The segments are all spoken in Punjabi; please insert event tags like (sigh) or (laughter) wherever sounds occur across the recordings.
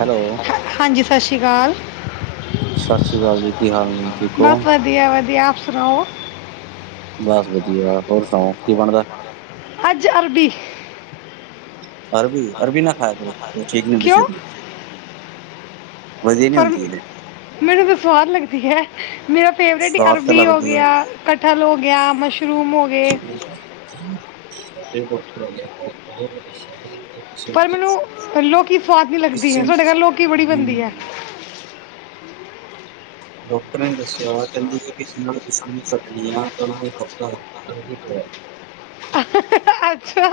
ਹੈਲੋ ਹਾਂਜੀ ਸ ਸ਼੍ਰੀ ਕਾਲ। ਸ ਸ਼੍ਰੀ ਕਾਲ ਜੀ ਕੀ ਹਾਲ? ਨੇ ਠੀਕ ਹੋ? ਬਸ ਵਧੀਆ-ਵਧੀਆ ਆਪ ਸੁਨਾਓ? ਬਸ ਵਧੀਆ ਹੋਰ ਸੁਣਾਓ ਕੀ ਬਣਦੈ? ਅੱਜ ਅਰਬੀ। ਅਰਬੀ, ਅਰਬੀ ਨਾ ਖਾਇਆ ਕਰੋ ਏ ਠੀਕ ਨੀ ਹੁੰਦੀ ਕਿਉਂ ਸੇਤ ਲਈ। ਵਧੀਆ ਨੀ ਪਰਮ, ਹੁੰਦੀ ਇਹ, ਮੈਨੂੰ 'ਤੇ ਸਵਾਦ ਲੱਗਦੀ ਹੈ ਮੇਰਾ ਫੇਵਰੇਟ ਈ ਸਵਾਦ ਤਾਂ ਅਰਬੀ ਹੋ ਲੱਗਦੀ ਹੈ। ਗਿਆ, ਕਠਲ ਹੋ ਗਿਆ, ਮਸ਼ਰੂਮ ਹੋਗੇ। (inaudible) ਪਰ ਮੈਨੂੰ ਕੁਛ- ਲੋਕੀ ਸਵਾਦ ਨੀ ਲੱਗਦੀ ਕਿਸੇ ਹੈ ਹੂੰ, ਸੋਡੇ ਘਰ ਲੋਕੀ ਬੜੀ ਬਣਦੀ ਐ। ਡਾਕਟਰ ਨੇ ਦੱਸਿਆ ਵਾ ਕੈ ਦੇ ਜੇ ਕਿਸੇ ਨਾਲ ਦੁਸ਼ਮਨੀ ਕੱਢਣੀ ਆ ਤਾਂ ਉਨੂੰ ਇਕ ਹਫ਼ਤਾ ਲੋਂਕੀ ਖਵਾਦੋ। ਅੱਛਾ!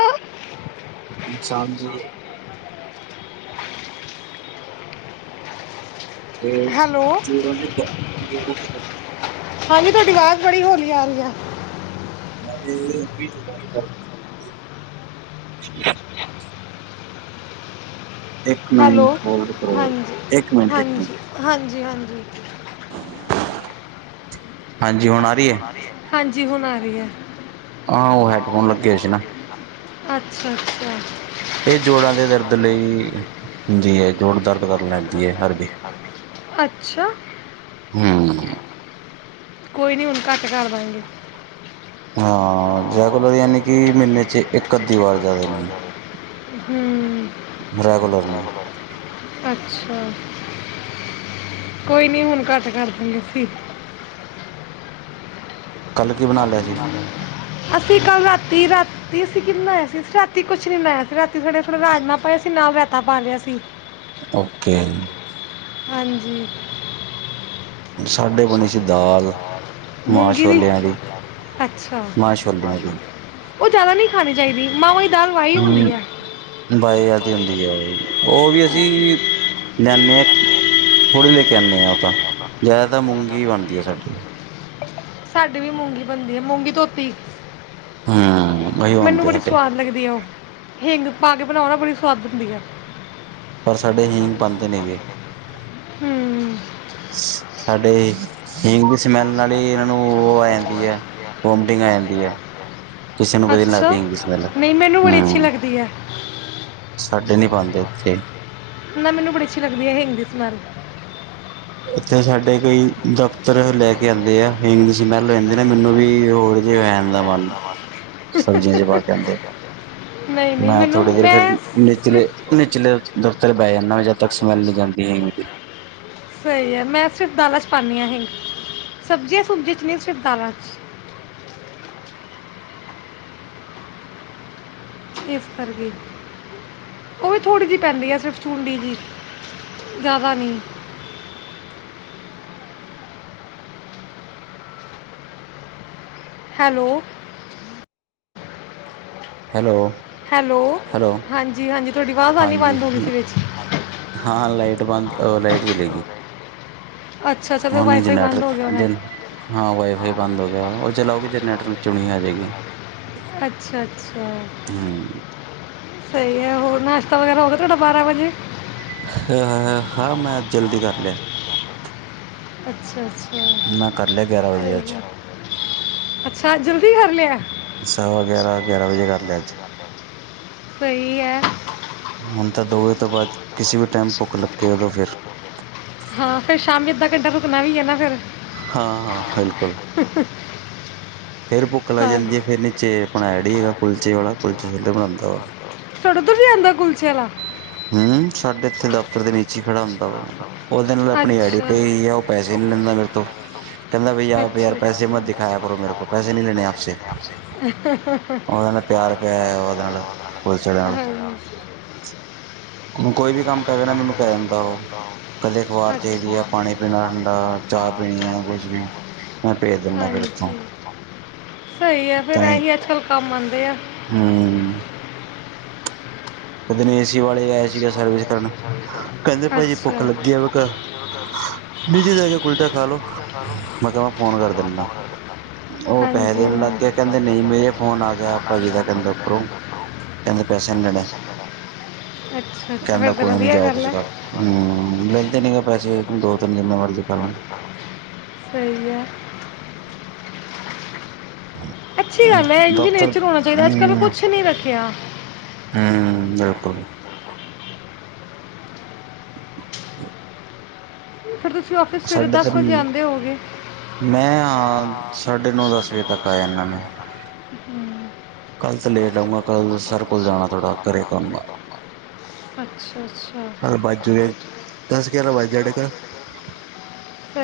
ਇਨਸਾਨ ਦੇ ਏਸ, ਹੈਲੋ ਜੋੜਾਂ ਦੇ ਦ ਜੋੜਾਂ 'ਚ ਦਰਦ ਹਾਂਜੀ ਤੁਹਾਡੀ ਆਵਾਜ਼ ਬੜੀ ਹੌਲੀ ਆ ਰਹੀ ਐ। (unintelligible) (inaudible) ਹੈ। ਇੱਕ ਹੈਲੋ, ਮਿੰਟ ਹੋਲਡ ਕਰੋ, ਹਾਂਜੀ, ਇੱਕ ਮਿੰਟ, ਇੱਕ ਮਿੰਟ। ਹਾਂਜੀ, ਹਾਂਜੀ-ਹਾਂਜੀ। ਹੁਣ ਆ ਹਾਂਜੀ ਰਹੀ ਹੈ ਹੁਣ ਆ ਰਹੀ ਐ। ਹਾਂ ਉਹ ਹੈੱਡਫੋਨ ਲੱਗੇ ਹੋਏ ਸੀ ਨਾਂ। ਅੱਛਾ-ਅੱਛਾ। ਇਹ ਜੋੜਾਂ ਦੇ ਦਰਦ ਲਈ, ਹੁੰਦੀ ਹੈ ਜੋੜ ਦਰਦ ਕਰਨ ਲੈਂਦੀ ਹੈ ਹਰ (unintelligible) ਅੱਛਾ। ਹੂੰ। ਕੋਈ ਨਈਂ ਹੁਣ ਘੱਟ ਕਰ ਦਾਂਗੇ। ਹਾਂ ਰੈਗੂਲਰ ਯਾਨੀ ਕਿ ਮਹੀਨੇ ਚ' ਇੱਕ-ਅੱਧੀ ਵਾਰ ਜ਼ਿਆਦਾ ਨੀਂ। ਹੂੰ ਰੈਗੂਲਰ ਨੀ। ਅੱਛਾ, ਕੋਈ ਨੀਂ ਹੁਣ ਘੱਟ ਕਰਦਾਂ ਗੇ ਅਸੀਂ। ਕੱਲ੍ਹ ਕੀ ਬਣਾ ਲਿਆ ਸੀ? ਅਸੀਂ ਕੱਲ ਰਾਤੀ-ਰਾ ਤੀ ਅਸੀਂ ਕੀ ਬਣਾਇਆ ਸੀ, ਰਾਤੀ ਕੁਛ ਨੀਂ ਬਨਾਇਆ ਸੀ। ਰਾਤੀ ਥੋੜੇ ਰਾਜਮਾਂ ਪਏ ਸੀ, ਨਾਲ ਰੈਤਾ ਪਾ ਲਿਆ ਸੀ। ਓਕੇ। ਹਾਂਜੀ। ਸਾਡੇ ਬਣੀ ਸੀ ਦਾਲ ਮਾਂ ਮੁੂੰਗੀ ਦੀ, ਛੋਲਿਆਂ ਅੱਛਾ। ਮਾਂ ਛੋਲਿਆਂ ਦੀ ਉਹ ਜ਼ਿਆਦਾ ਨਈਂ ਖਾਣੀ ਚਾਹੀਦੀ, ਮਹਾਂ ਦੀ ਦਾਲ ਵਾਈ ਹੁੰਦੀ ਹੂੰ ਐ। ਬਾਏ ਆਦੀ ਹੁੰਦੀ ਹੈ ਉਹ ਉਹ ਵੀ ਅਸੀਂ, ਲਿਆਂਨੇ ਆਂ, ਥੋੜ੍ਹੀ ਲੈ ਕੇ ਆਉਨੇਂ ਆਂ ਉਹ ਤਾਂ। ਜ਼ਿਆਦਾ ਤਾਂ ਮੂੰਗੀ ਈ ਬਣਦੀ ਐ ਸਾਡੀ। ਸਾਡੀ ਵੀ ਮੂੰਗੀ ਬਣਦੀ ਐ, ਮੂੰਗੀ-ਧੋਤੀ। ਹੂੰ। ਉਹੀ ਮੈਨੂੰ ਬਣਦੀ ਬੜੀ ਸਾਡੇ ਸਵਾਦ ਲੱਗਦੀ ਆਂ ਉਹ, ਹਿੰਗ ਪਾ ਕੇ ਬਣਾਓ ਨਾਂ ਬੜੀ ਸਵਾਦ ਬਣਦੀ ਆਂ। ਪਰ ਸਾਡੇ ਹਿੰਗ ਪਾਂਦੇ ਨੀਂ ਹੈਗੇ। ਹੂੰ। ਸਾਡੇ, ਹਿੰਗ ਸਮੈਲ ਨਾਲ ਈ ਇਹਨਾਂ ਨੂੰ ਉਹ ਆ ਜਾਂਦੀ ਆ, ਵੋਮਟਿੰਗ ਆ ਜਾਂਦੀ ਆ। ਕਿਸੇ ਨੂੰ ਵਧੀਆ ਨੀਂ ਅੱਛਾ ਲੱਗਦੀ ਹੁੰਦੀ ਸਮੈੱਲ, ਨਹੀਂ ਮੈਨੂੰ ਬੜੀ ਅੱਛੀ ਹੂੰ। ਲੱਗਦੀ ਹੈ ਸਾਡੇ ਨੀ ਪਾਂਦੇ, ਇੱਥੇ। ਨਾਂ ਮੈਨੂੰ ਬੜੀ ਅੱਛੀ ਲੱਗਦੀ ਐ ਹਿੰਗ ਦੀ ਸਮੈਲ। ਇੱਥੇ ਸਾਡੇ ਕਈ, ਦਫ਼ਤਰ ਲੈ ਕੇ ਆਉਂਦੇ ਆ ਹਿੰਗ ਸਮੈਲ ਲੈਂਦੇ ਨੇਂ ਮੈਨੂੰ ਵੀ ਹੋਰ (unintelligible) ਮਨ, ਸਬਜ਼ੀਆਂ ਚ' ਪਾ ਕੇ ਆਂਦੇ। ਨਹੀਂ ਨਹੀਂ ਮੈਂ ਮੈਨੂੰ ਥੋੜੀ ਦੇਰ ਫੇਰ, ਮੈਂ ਨਿਚਲੇ, ਸਿਰਫ ਨਿਚਲੇ ਦਫ਼ਤਰ ਬਹਿ ਜਾਨਾ ਜਦ ਤੱਕ ਸਮੈਲ ਨੀਂ ਜਾਂਦੀ ਹੈਗੀ। ਸਹੀ ਐ ਮੈਂ ਸਿਰਫ ਦਾਲਾਂ ਚ' ਪਾਨੀ ਆਂ ਹਿੰਗ, ਸਬਜ਼ੀਆਂ-ਸੁਬਜ਼ੀਆਂ ਚ ਨਹੀਂ ਸਿਰਫ ਦਾਲਾਂ ਚ'। ਏਸ ਕਰਕੇ। ਉਹ ਵੀ ਥੋੜ੍ਹੀ ਜਿਹੀ ਪੈਂਦੀ ਆਂ ਸਿਰਫ ਚੂੰਢੀ ਜਿਹੀ, ਜ਼ਿਆਦਾ ਨੀਂ। ਹੈਲੋ ਹੈਲੋ ਹੈਲੋ, ਹਾਂਜੀ-ਹਾਂਜੀ ਤੁਹਾਡੀ ਆਵਾਜ਼ ਆਣੀ ਹਾਂਜੀ ਬੰਦ ਹੋ ਗਈ ਸੀ ਵਿੱਚ। ਹਾਂ ਲਾਈਟ ਬੰਦ, ਅ ਲਾਈਟ ਚਲੀ ਗਈ। ਅੱਛਾ ਅੱਛਾ ਫਿਰ ਉਹਨੂੰ ਵਾਈਫਾਈ ਜਨੈਟਰ ਬੰਦ ਹੋ ਗਿਆ ਹੋਣਾ ਜਨ, ਹਾਂ ਵਾਈਫਾਈ ਬੰਦ ਹੋ ਗਿਆ ਉਹ ਚਲਾਓਗੇ ਜਰਨੇਟਰ ਨੂੰ। ਚੁਣੀ ਆਂ ਜਾਏਗੀ। ਅੱਛਾ-ਅੱਛਾ। ਹੂੰ। ਸਹੀ ਹੈ, ਹੋਰ ਨਾਸ਼ਤਾ ਵਗੈਰਾ ਹੋ ਗਿਆ ਤੁਹਾਡਾ ਬਾਰਾਂ ਵਜੇ? ਆਹ, ਹਾਂ ਮੈਂ ਜਲਦੀ ਕਰ ਲਿਆ। ਅੱਛਾ-ਅੱਛਾ। ਮੈਂ ਕਰ ਲਿਆ ਗਿਆਰਾਂ ਵਜੇ ਸਹੀ ਅੱਜ ਹੈ ਅੱਛਾ, ਅੱਜ ਜਲਦੀ ਕਰ ਲਿਆ। ਸਵਾ-ਗਿਆਰਾਂ, ਗਿਆਰਾਂ ਵਜੇ ਕਰ ਲਿਆ ਅੱਜ। ਸਹੀ ਹੈ। ਹੁਣ ਤਾਂ ਦੋ ਵੇਜ ਤੋਂ ਬਾਅਦ, ਕਿਸੇ ਵੀ ਟਾਈਮ ਭੁੱਖ ਲੱਗੇ ਉਦੋ ਫੇਰ। ਹਾਂ, ਫਿਰ ਸ਼ਾਮੀ ਅੱਧਾ ਘੰਟਾ ਰੁਕਣਾ ਵੀ ਹੈ ਨਾ, ਫਿਰ। ਹਾਂ, ਹਾਂ, ਬਿਲਕੁਲ। ਫੇਰ ਭੁੱਖ ਲੱਗ ਜਾਂਦੀ, ਫੇਰ ਨੀਚੇ ਆਪਣਾ ਏਡੀ ਹੈਗਾ ਕੁਲਚੇ ਵਾਲਾ, ਕੁਲਚੇ-ਛੋਲੇ ਬਣਾਉਦਾ। ਤਾਡੇ ਉਧਰ ਵੀ ਆਂਦਾ ਕੂਲਚੇ ਵਾਲਾ। ਹਮ, ਸਾਡੇ ਇੱਥੇ ਦਫ਼ਤਰ ਦੇ ਨੀਚੇ ਹੀ ਖੜਾ ਹੁੰਦਾ ਵਾ, ਉਹਦੇ ਨਾਲ ਆਪਣੀ ਆੜੀ ਪਈ ਆ ਪੈਸੇ ਨਹੀਂ ਲੈਂਦਾ ਮੇਰੇ ਤੋਂ, ਕਹਿੰਦਾ ਬਈ, ਆਪ ਯਾਰ, ਪੈਸੇ ਮਤ ਦਿਖਾਇਆ ਕਰੋ ਮੇਰੇ ਕੋ। ਪੈਸੇ ਨਹੀਂ ਲੈਣੇ ਆਪ ਸੇ। ਹੈ ਉਹਦੇ ਨਾਲ ਪੁਲਿਸ ਵਾਲੇ ਹਮ। ਹੁਣ ਕੋਈ ਵੀ ਕੰਮ ਪੈਵੇ ਨਾ, ਮੈਨੂੰ ਕਹਿ ਦਿੰਦਾ, ਉਹ ਕਦੇ ਅਖਬਾਰ ਚਾਹੀਦੀ ਹੈ, ਪਾਣੀ ਪੀਣਾ ਠੰਡਾ। ਚਾਹ ਪੀਣੀ ਆ, ਕੁਛ ਵੀ, ਮੈਂ ਭੇਜ ਦਿੰਦਾ ਫਿਰ ਹਾਂਜੀ ਇੱਥੋਂ। ਸਹੀ ਆ, ਫੇਰ ਇਹੀ ਅੱਜਕਲ੍ਹ ਕੰਮ ਆਉਂਦੇ ਆ। ਹੂੰ। ਉਸ ਦਿਨ ਏ ਸੀ ਵਾਲੇ ਆਏ ਸੀਗਾ ਸਰਵਿਸ ਕਰ, ਕਹਿੰਦੇ ਭਾਜੀ ਅੱਛਾ ਭੁੱਖ ਲੱਗੀ ਆ। ਨੀਚੇ ਜਾ ਕੇ ਕੁਲਚਾ ਖਾ ਲਓ, ਮੈਂ ਕਿਹਾ, ਫੋਨ ਕਰ ਦਿੰਦਾ। ਉਹ ਪੈਸੇ ਹਾਂਜੀ ਦੇਣ ਲੱਗ ਗਏ, ਕਹਿੰਦੇ ਨਹੀਂ, ਮੇਰੇ ਫੋਨ ਆ ਗਿਆ ਪਾਜੀ ਦਾ, ਕਹਿੰਦਾ ਉਪਰੋਂ। ਕਹਿੰਦੇ, ਪੈਸੇ ਨਹੀਂ ਲੈਣੇ। ਅੱਛਾ ਅੱਛਾ ਕਹਿੰਦਾ, ਫਿਰ ਤਾਂ ਕੋਈ ਨੀ ਵਧੀਆ ਜਾਓ ਗੱਲ ਤੁਸੀਂ ਹੈ ਘਰ, ਲੈਂਦੇ ਨਹੀਂ ਗਏ ਪੈਸੇ ਦੋ-ਤਿੰਨ ਜਿੰਨਾ ਮਰਜੀ ਖਾਲੋ। ਸਹੀ ਐ। ਅੱਛੀ ਗੱਲ ਹੈ, ਇੰਜ ਦਫ਼ਤਰ ਨੇਚਰ ਹੋਣਾ ਚਾਹੀਦਾ, ਅੱਜਕਲ੍ਹ ਹਮ ਕੁਛ ਨੀ ਰੱਖਿਆ। ਹੂੰ ਬਿਲਕੁਲ। ਫੇਰ ਤੁਸੀਂ ਓਫਿਸ ਸਾਡੇ ਤਾਂ ਮੈਂ ਆ, ਸਾਢੇ-ਨੌ ਦਸ ਵਜੇ ਤੱਕ ਆ ਜਾਂਦਾ। ਹੂੰ। ਕੱਲ ਤਾਂ ਲੇਟ ਆਊਂਗਾ ਕੱਲ ਸਰ ਕੋਲ ਜਾਣਾ ਥੋੜਾ ਘਰੇ ਕੰਮ ਆ (inaudible) ਅੱਛਾ, ਅੱਛਾ। ਦਸ-ਗਿਆਰਾ ਵੱਜ ਜਾਡੇ ਕਾ।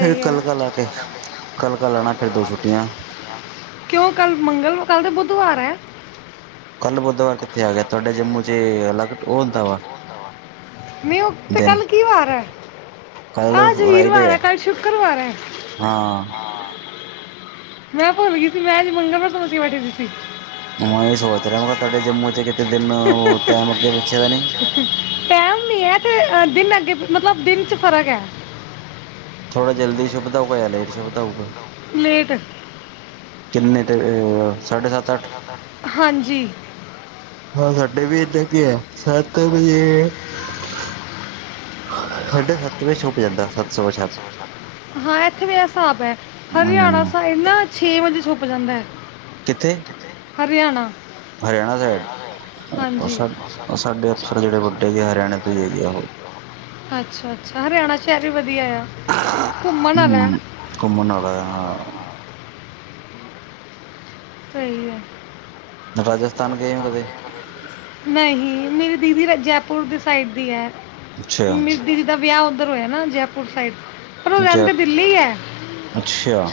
ਫਿਰ ਹੈ ਕਲ-ਕਲ ਆ ਕੇ, ਕਲ-ਕਲ ਆਣਾ, ਫਿਰ ਦੋ ਛੁੱਟੀਆਂ। ਕਿਉਂ ਕੱਲ ਮੰਗਲ, ਕੱਲ ਤੇ ਬੁੱਧਵਾਰ ਹੈ। ਕੱਲ ਬੁੱਧਵਾਰ ਕਿੱਥੇ ਆ ਗਿਆ, ਤੁਹਾਡੇ ਜੰਮੂ'ਚ ਅਲਗ ਉਹ ਹੁੰਦਾ ਵਾ। ਨਹੀਂ ਉਹ, ਤੇ ਦਿਨ ਕੱਲ ਕੀ ਵਾਰ ਹੈ। ਕੱਲ ਅਜ ਵੀਰਵਾਰ ਫਰਾਈਡੇ ਹੈ, ਕੱਲ ਸ਼ੁੱਕਰਵਾਰ ਹੈ! ਹਾਂ ਮੈਂ ਭੁੱਲ ਗਈ ਸੀ, ਮੈਂ ਅੱਜ ਮੰਗਲਵਾਰ ਸਮਝ ਕੇ ਬੈਠੀ ਸੀ। ਮੈਂ ਏ ਸੋਚ ਰਿਆ ਮੈਂ ਕਿਆ ਤੁਹਾਡੇ ਜੰਮੂ ਚ ਕਿਤੇ ਦਿਨ ਟੈਮ ਅੱਗੇ ਪਿੱਛੇ ਤਾਂ ਨੀ। ਟੈਮ ਵੀ ਐ ਤੇ ਦਿਨ ਅੱਗੇ ਮਤਲਬ ਦਿਨ ਚ ਫ਼ਰਕ ਐ। ਥੋੜਾ ਜਲਦੀ ਸੁੁਪਦਾ ਹੋਊਗਾ ਲੇਟ ਸੁੁਪਦਾ ਹੋਊਗਾ। ਲੇਟ। ਕਿੰਨੇ ਤੇ ਅ ਹਾਂਜੀ। ਹਾਂ ਸਾਡੇ ਵੀ (unintelligible) ਸੱਤ ਵਜੇ ਸਾਡੇ ਸੱਤ ਵਜੇ ਛੁਪ ਜਾਂਦਾ ਸੱਤ ਸਵਾ ਸਤ। (unintelligible) ਹਿਸਾਬ ਐ ਹਰਿਆਣਾ ਹਮ (unintelligible) ਛੇ ਵਜੇ ਛੁਪ ਜਾਂਦੈ। ਕਿੱਥੇ? ਹਰਿਆਣਾ। ਹਰਿਆਣਾ ਸਾਈਡ ਹਾਂਜੀ। ਉਹ ਸਾਡੇ ਅਫਸਰ ਜਿਹੜੇ ਵੱਡੇ ਜ ਹਰਿਆਣੇ ਤੋਂ ਹੀ ਹੈਗੇ ਉਹ ਅੱਛਾ-ਅੱਛਾ ਹਰਿਆਣਾ ਸ਼ੈਰ ਵੀ ਵਧੀਆ ਆ। ਘੁੰਮਣ ਵਾਲਾ ਹੂੰ ਹੈ ਘੁੰਮਣ ਨਾਲਾਂ ਆ। ਸਈ ਐ। ਰਾਜਸਥਾਨ ਗਏ ਓ ਕਦੇ? ਨਹੀਂ ਮੇਰੀ ਦੀਦੀ ਜੈਪੁਰ ਦੇ ਸਾਈਡ ਦੀ ਐ ਅੱਛਾ ਮੇਰੀ ਦੀਦੀ ਦਾ ਵਿਆਹ ਉੱਧਰ ਹੋਇਆ ਨਾ ਜੈਪੁਰ ਸਾਈਡ ਪਰ ਓ ਜੈ ਰੈਂਦੇ ਦਿੱਲੀ ਐ ਅੱਛਾ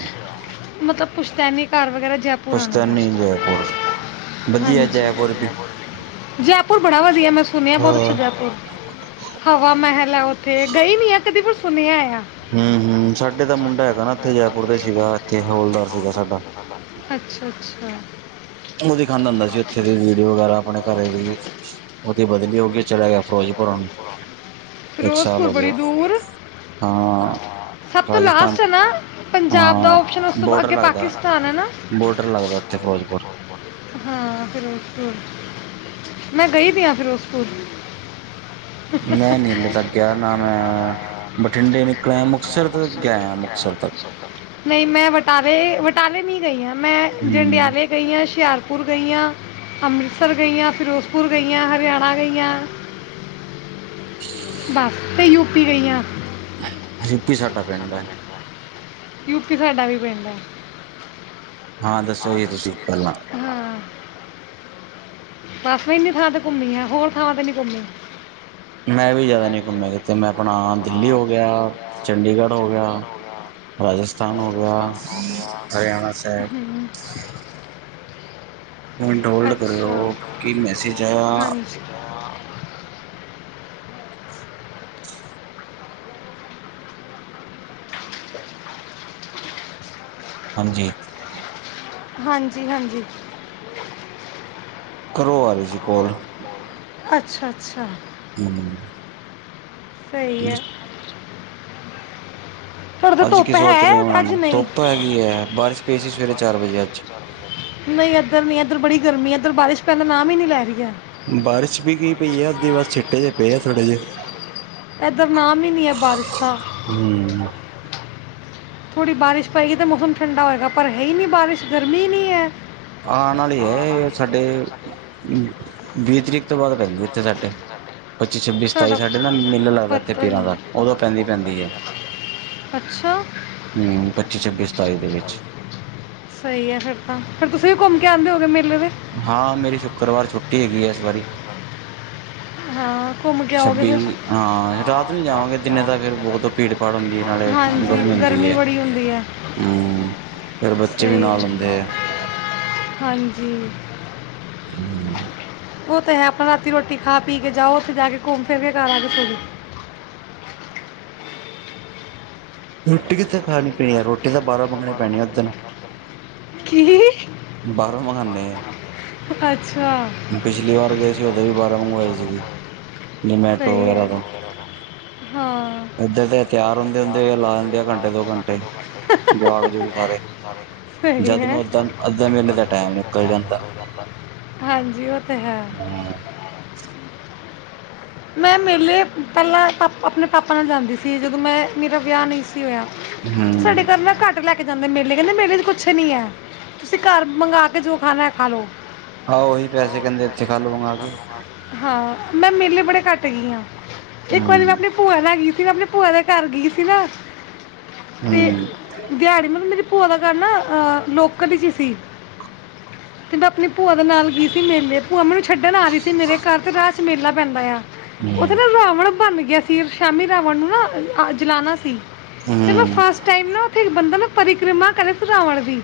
ਮਤਲਬ ਪੁੱਛਤੈਨੀ ਘਰ ਵਗੈਰਾ ਜੇ ਪੁਰਾਣਾ ਪੁਸਤੈਨੀ ਘਰ ਜੈਪੁਰ ਵਧੀਆ ਹਾਂਜੀ ਜੈਪੁਰ ਵੀ (unintelligible) ਜੈਪੁਰ ਬੜਾ ਵਧੀਆ ਮੈਂ ਸੁਣਿਆ ਹਾਂ ਬੋਤ ਅੱਛਾ ਜੈਪੁਰ। ਹਵਾ ਮਹਿਲ ਐ ਉੱਥੇ ਗਈ ਨੀ ਆ ਕਦੀ ਪਰ ਸੁਣਿਆ ਆ। ਹੂੰ-ਹੂੰ ਸਾਡੇ ਤਾਂ ਮੁੰਡਾ ਹੈਗਾ ਨਾ ਇੱਥੇ ਜੈਪੁਰ ਦਾ ਸੀਗਾ ਇੱਥੇ ਹੋਲਦਾਰ ਸੀਗਾ ਸਾਡਾ। ਅੱਛਾ-ਅੱਛਾ। ਓ ਦਿਖਾਂਦਾ ਹੁੰਦਾ ਸੀਉੱਥੇ ਦੀ ਵੀਡੀਓ ਵਗੈਰਾ ਆਪਣੇ ਘਰੇ ਦੀ ਓਦੀ ਬਦਲੀ ਹੋਗੀ ਚਲਿਆ ਗਿਆ ਫਿਰੋਜ਼ਪੁਰਾਂ ਨੂੰ। ਫਿਰੋਜ਼ਪੁਰ ਬੜੀ ਦੂਰ? ਹਾਂ ਸਭ ਤੋਂ ਰਾਜਸਥਾਨ ਲਾਸਟ ਐ ਨਾ? ਪੰਜਾਬ ਦਾ ਹਾਂ ਓਪਸ਼ਨ ਉਸ ਤੋ ਬੋਡਰ ਅੱਗੇ ਲੱਗਦਾ ਪਾਕਿਸਤਾਨ ਐ ਨਾ? ਬੋਡਰ ਲੱਗਦਾ ਉੱਥੇ ਫਿਰੋਜ਼ਪੁਰ। ਹਾਂ ਫਿਰਜ਼ਪੁਰ। ਮੈਂ ਗਈ ਦੀ ਆ ਫਿਰੋਜ਼ਪੁਰ। ਮੈਂ ਨੀ ਇਲੇ ਤੱਕ ਗਿਆ ਨਾ ਮੈਂ ਬਠਿੰਡੇ ਨਿਕਲਿਆ ਮੁਕਤਸਰ ਤਾਂ ਗਿਆ ਮੁਕਤਸਰ ਤੱਕ ਨਈ ਮੈਂ ਬਟਾਲੇ ਵਟਾਲੇ ਨੀ ਗਈ ਆ ਮੈਂ ਹੂੰ ਜੰਡਿਆਲੇ ਗਈ ਆ, ਹੁਸ਼ਿਆਰ ਪੁਰ ਗਈ ਆ, ਅੰਮ੍ਰਿਤਸਰ ਗਈ ਆ, ਫਿਰੋਜ਼ਪੁਰ ਗਈ ਆ, ਹਰਿਆਣਾ ਗਈ ਆ ਬਸ ਤੇ ਯੂਪੀ ਗਈ ਆ। ਯੂੱਪੀ ਸਾਡਾ ਪਿੰਡ ਐ। ਯੁਪੀ ਸਾਡਾ ਵੀ ਪਿੰਡ ਐ। ਹਾਂ ਦੱਸੋ ਜੀ ਤੁਸੀਂ ਪੈਲਾਂ। ਹਾਂ। ਬਸ ਮੈਂ ਇੰਨੀ ਥਾਂ ਤੇ ਘੁੰਮੀ ਆ ਹੋਰ ਥਾਵਾਂ ਤੇ ਨੀ ਘੁੰਮੀ। (unintelligible) ਮੈਂ ਵੀ ਜ਼ਿਆਦਾ ਨਹੀਂ ਘੁੰਮਿਆ ਕਿਤੇ ਮੈਂ ਆਪਣਾ ਦਿੱਲੀ ਹੋ ਗਿਆ ਚੰਡੀਗੜ੍ਹ ਗਿਆ ਚੰਡੀਗੜ੍ਹ ਹੋ ਗਿਆ ਰਾਜਸਥਾਨ ਹੋ ਗਿਆ ਰਾਜਸਥਾਨ ਹੋ ਗਿਆ ਹਰਿਆਣਾ ਸਾਹਿਬ ਹੂੰ ਮਿੰਟ (unintelligible) ਹੋਲਡ ਅੱਛਾ ਕਰਿਓ ਕੀ ਮੈਸੇਜ ਆਇਆ ਹਾਂਜੀ। ਹਾਂਜੀ। ਹਾਂਜੀ, ਹਾਂਜੀ। ਘਰੋ ਆ ਰਹੀ ਜੀ ਕੋਲ। ਅੱਛਾ, ਅੱਛਾ। ਹਮ ਸਈ ਐ। ਤੁਹਾਡੇ ਤਾਂ ਅੱਜ ਕੀ ਧੁੱਪ ਸੋਚ ਰਹੇ ਹੈ ਉਹਨਾਂ ਅੱਜ ਨੂੰ ਨਹੀਂ ਧੁੱਪ ਹੈਗੀ ਐ। ਬਾਰਿਸ਼ ਪਈ ਸੀ ਸਵੇਰੇ ਚਾਰ ਵਜੇ ਅੱਜ। ਨਹੀਂ ਇੱਧਰ ਨੀ ਇੱਧਰ ਬੜੀ ਗਰਮੀ ਐ, ਇੱਧਰ ਬਾਰਿਸ਼ ਪੈਣ ਦਾ ਨਾਮ ਈ ਨੀ ਲੈ ਰਹੀ ਐ। ਬਾਰਿਸ਼ ਵੀ ਗ ਪਈ ਆ। ਅੇ ਬਸ ਛਿੱਟੇ ਜ ਪਏ ਆ ਥੋੜੇ ਜਿਹੇ। ਇੱਧਰ ਨਾਮ ਈ ਨਹੀਂ ਐ ਬਾਰਿਸ਼ ਦਾ। ਹਮ ਥੋੜ੍ਹੀ ਬਾਰਿਸ਼ ਪਏਗੀ ਤਾਂ, ਮੌਸਮ ਠੰਡਾ ਹੋਏਗਾ। ਪਰ ਹੈ ਈ ਨਹੀਂ ਬਾਰਿਸ਼ ਗਰਮੀ ਏਨੀ ਐ। ਆ, ਨਾਲ ਈ ਐ ਸਾਡੇ ਵੀਹ ਤਰੀਕ। ਤੋਂ ਬਾਅਦ ਪੈਂਦੇ ਇੱਥੇ ਸਾਡੇ, ਪੱਚੀ, ਛੱਬੀ, ਸਤਾਈ ਸਾਡਾ ਸਾਡੇ ਨਾ ਮੇਲਾ ਲੱਗਦਾ ਇੱਥੇ ਪਤਾ ਹੀ ਪੀਰਾਂ ਦਾ। ਨਹੀਂ ਉਦੋਂ ਪੈਂਦੀ-ਪੈਂਦੀ ਐ। ਅੱਛਾ ਹਮ, ਪੱਚੀ, ਛੱਬੀ, ਸਤਾਈ ਦੇ ਵਿੱਚ। ਸਹੀ ਐ ਫਿਰ ਤਾਂ, ਫੇਰ ਤੁਸੀਂ ਵੀ ਘੁੰਮ ਕੇ ਆਂਦੇ ਹੋਵੋਗੇ ਮੇਲੇ ਵਿਚ ਹਾਂ, ਮੇਰੀ ਸ਼ੁੱਕਰਵਾਰ ਛੁੱਟੀ ਹੈਗੀ ਐ ਇਸ ਵਾਰੀ। ਹਾਂ ਘੁੰਮ ਕੇ ਆਓਗੇ ਛੱਬੀ ਫਿਰ ਨੂ ਹਾਂ, ਰਾਤ ਨੂ ਜਾਵਾਂਗੇ ਦਿਨੇ ਤਾ ਫੇਰ ਬਹੁਤ ਭੀੜ ਫੜ ਹੁੰਦੀ ਐ ਨਾਲੇ ਹਾਂਜੀ ਗਰਮੀ ਹੁੰਦੀ ਐ, ਬੜੀ ਹੁੰਦੀ ਹੈ ਹੁੰ ਫੇਰ ਬੱਚੇ ਵੀ ਸਹੀ ਨਾਲ ਹੁੰਦੇ ਐ। ਹੈ। ਹਾਂਜੀ। (inaudible) ਉਹ ਤੇ ਹੈ ਆਪਣਾ ਰਾਤੀ ਰੋਟੀ ਖਾ ਪੀ ਕੇ ਜਾਓ, ਉੱਥੇ ਜਾ ਕੇ ਘੁੰਮ- ਫਿਰ ਕੇ ਘਰ ਆ ਕੇ ਸੋਜੋ। ਰੋਟੀ ਕਿੱਥੇ ਖਾਣੀ-ਪੀਣੀ ਐ, ਰੋਟੀ ਤਾਂ ਬਾਹਰੋਂ ਮੰਗਣੀ ਪੈਣੀ ਓਦਣ ਕੀ ਬਾਰੋ ਮਾਗਾਂ ਨੇ ਅੱਛਾ ਪਿਛਲੀ ਵਾਰ ਗਏ ਸੀ ਉਦੋਂ ਵੀ ਬਾਰੋ ਮੰਗਵਾਏ ਸੀਗੇ, ਜਮੈਟੋ ਸਹੀ ਵਗੈਰਾ ਹੈ। ਤੋਂ ਹਾਂ। ਇਏਧਰ ਦੇ ਤਿਆਰ ਹੁੰਦੇ- ਹੁੰਦੇ ਲਾ ਦਿੰਦੇ ਆ ਘੰਟੇ ਦੋ ਘੰਟੇ ਜੁਆਕ -ਜੁਆਕ ਸਾਰੇ ਸਹੀ ਜਦ ਹੈ, ਨੂੰ ਅੱਧਾ ਅੱਧੇ ਵੇਲੇ ਦਾ ਟਾਈਮ ਨਿਕਲ ਜਾਂਦਾ ਹਾਂਜੀ ਉਹ ਤੇ ਹੈ। ਹੁੰ ਮੈਂ ਮੇਲੇ ਪਹਿਲਾਂ ਪਾਪ ਆਪਣੇ ਪਾਪਾ ਨਾਲ ਜਾਂਦੀ ਸੀ, ਜਦੋਂ ਮੈਂ ਮੇਰਾ ਵਿਆਹ ਨਹੀਂ ਸੀ ਹੋਇਆ। ਹੁੰ ਕਰਨਾ ਘੱਟ ਲੈ ਕੇ ਜਾਂਦੇ ਮੇਲੇ, ਕਹਿੰਦੇ ਮੇਲੇ ਚ ਕੁੱਛ ਨੀ ਐ। ਤੁਸੀਂ ਘਰ ਮੰਗਾ ਕੇ ਜੋ ਖਾਣਾ ਏ ਖਾਲਓ। ਹਾਂ ਉਹੀ ਪੈਸੇ ਕਹਦੇ ਇੱਥੇ ਖਾ ਲੋ ਮੰਗਾਵਾ ਕੇ ਹਾਂ ਮੈਂ ਮੇਲੇ ਬੜੇ ਘੱਟ ਗਈ ਆ, ਇੱਕ ਵਾਰੀ ਮੈਂ ਹੂੰ ਆਪਣੇ ਭੂਆ ਲੈ ਗਈ ਸੀ ਨਾ, ਮੇ ਆਪਣੇ ਭੂਆ ਦੇ ਘਰ ਗਈ ਸੀ ਨਾ ਤੇ ਹੂੰ ਹੂੰ ਦਿਹਾੜੀ ਮਤਲਬ ਮੇਰੀ ਭੂਆ ਦਾ ਘਰ ਨਾ ਅਹ ਲੋਕਲ ਹੀ ਚ ਸੀ। ਤੇ ਮੈਂ ਆਪਣੀ ਭੂਆ ਦੇ ਨਾਲ ਗਈ ਸੀ ਮੇਲੇ ਭੂਆ ਮੈਨੂੰ ਛੱਡਣ ਆ ਰਹੀ ਸੀ ਮੇਰੇ ਘਰ ਤੇ ਰਾਹ ਚ ਮੇਲਾ ਪੈਂਦਾ ਆ। ਉੱਥੇ ਹੂੰ ਨਾ ਰਾਵਣ ਬਣ ਗਿਆ ਸੀ, ਸ਼ਾਮੀ ਰਾਵਣ ਨੂੰ ਨਾ ਜਲਾਨਣਾ ਸੀ। ਤੇ ਮੈਂ ਹੂੰ ਫਸਟ ਟਮ ਨਾ ਉੱਥੇ ਇੱਕ ਬੰਦਾ ਨਾ ਪਰਿਕਰਮਾ ਕਰ ਸੀ ਰਾਵਣ ਦੀ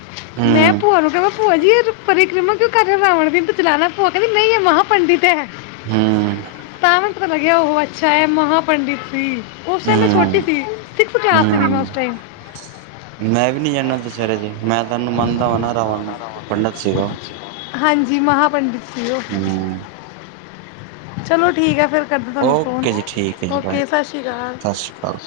ਮੈਂ ਹੂੰ ਭੂਆ ਨੂੰ ਕਿਹਾ ਭੂਆ ਜੀ ਇਹ ਤੇ ਪਰਿਕਰਮਾ ਕਿਉਂ ਕਰ ਰਾਵਣ ਦੀ ਚਲਾਣਾ ਭੂਆ ਕਹਦੀ ਨਹੀਂ ਇਹ ਮਹ ਪੰਡਿਤ ਐ। ਹੁੰ ਸਾਵਨ ਤ ਲਗਿਆ ਉਹ ਅੱਛਾ ਹੈ ਮਹਾ ਪੰਡਿਤ ਸੀ ਉਸ ਟਾਈਮ ਮੈਂ ਛੋਟੀ ਸੀ ਸਿਕਸ ਕਲਾਸ ਸੀ ਸੀ ਮੈਂ ਉਸ ਹੂੰ ਟਾਈਮ ਮੈਂ ਵੀ ਨੀ ਜਾਂਦਾ ਦੁਸੈਰੇ ਤੇ ਮੈਂ ਤੇ ਐਨੂੰ ਮੰਨਦਾ ਵ ਨਾ ਰਾਵਣ ਨੂੰ ਪੰਡਿਤ ਸੀਗਾ ਹਾਂਜੀ ਮਹਾਂ ਪੰਡਿਤ ਸੀ ਉਹ ਚਲੋ ਠੀਕ ਹੈ ਫਿਰ ਕਰਦੀ ਤੁਹਾਨੂੰ ਫ਼ੋਨ ਓਕੇ ਜੀ ਠੀਕ ਹੈ ਜੀ ਬਾਏ ਓਕੇ ਸਤਿ ਸ਼੍ਰੀ ਅਕਾਲ ਸਤਿ ਸ਼੍ਰੀ ਅਕਾਲ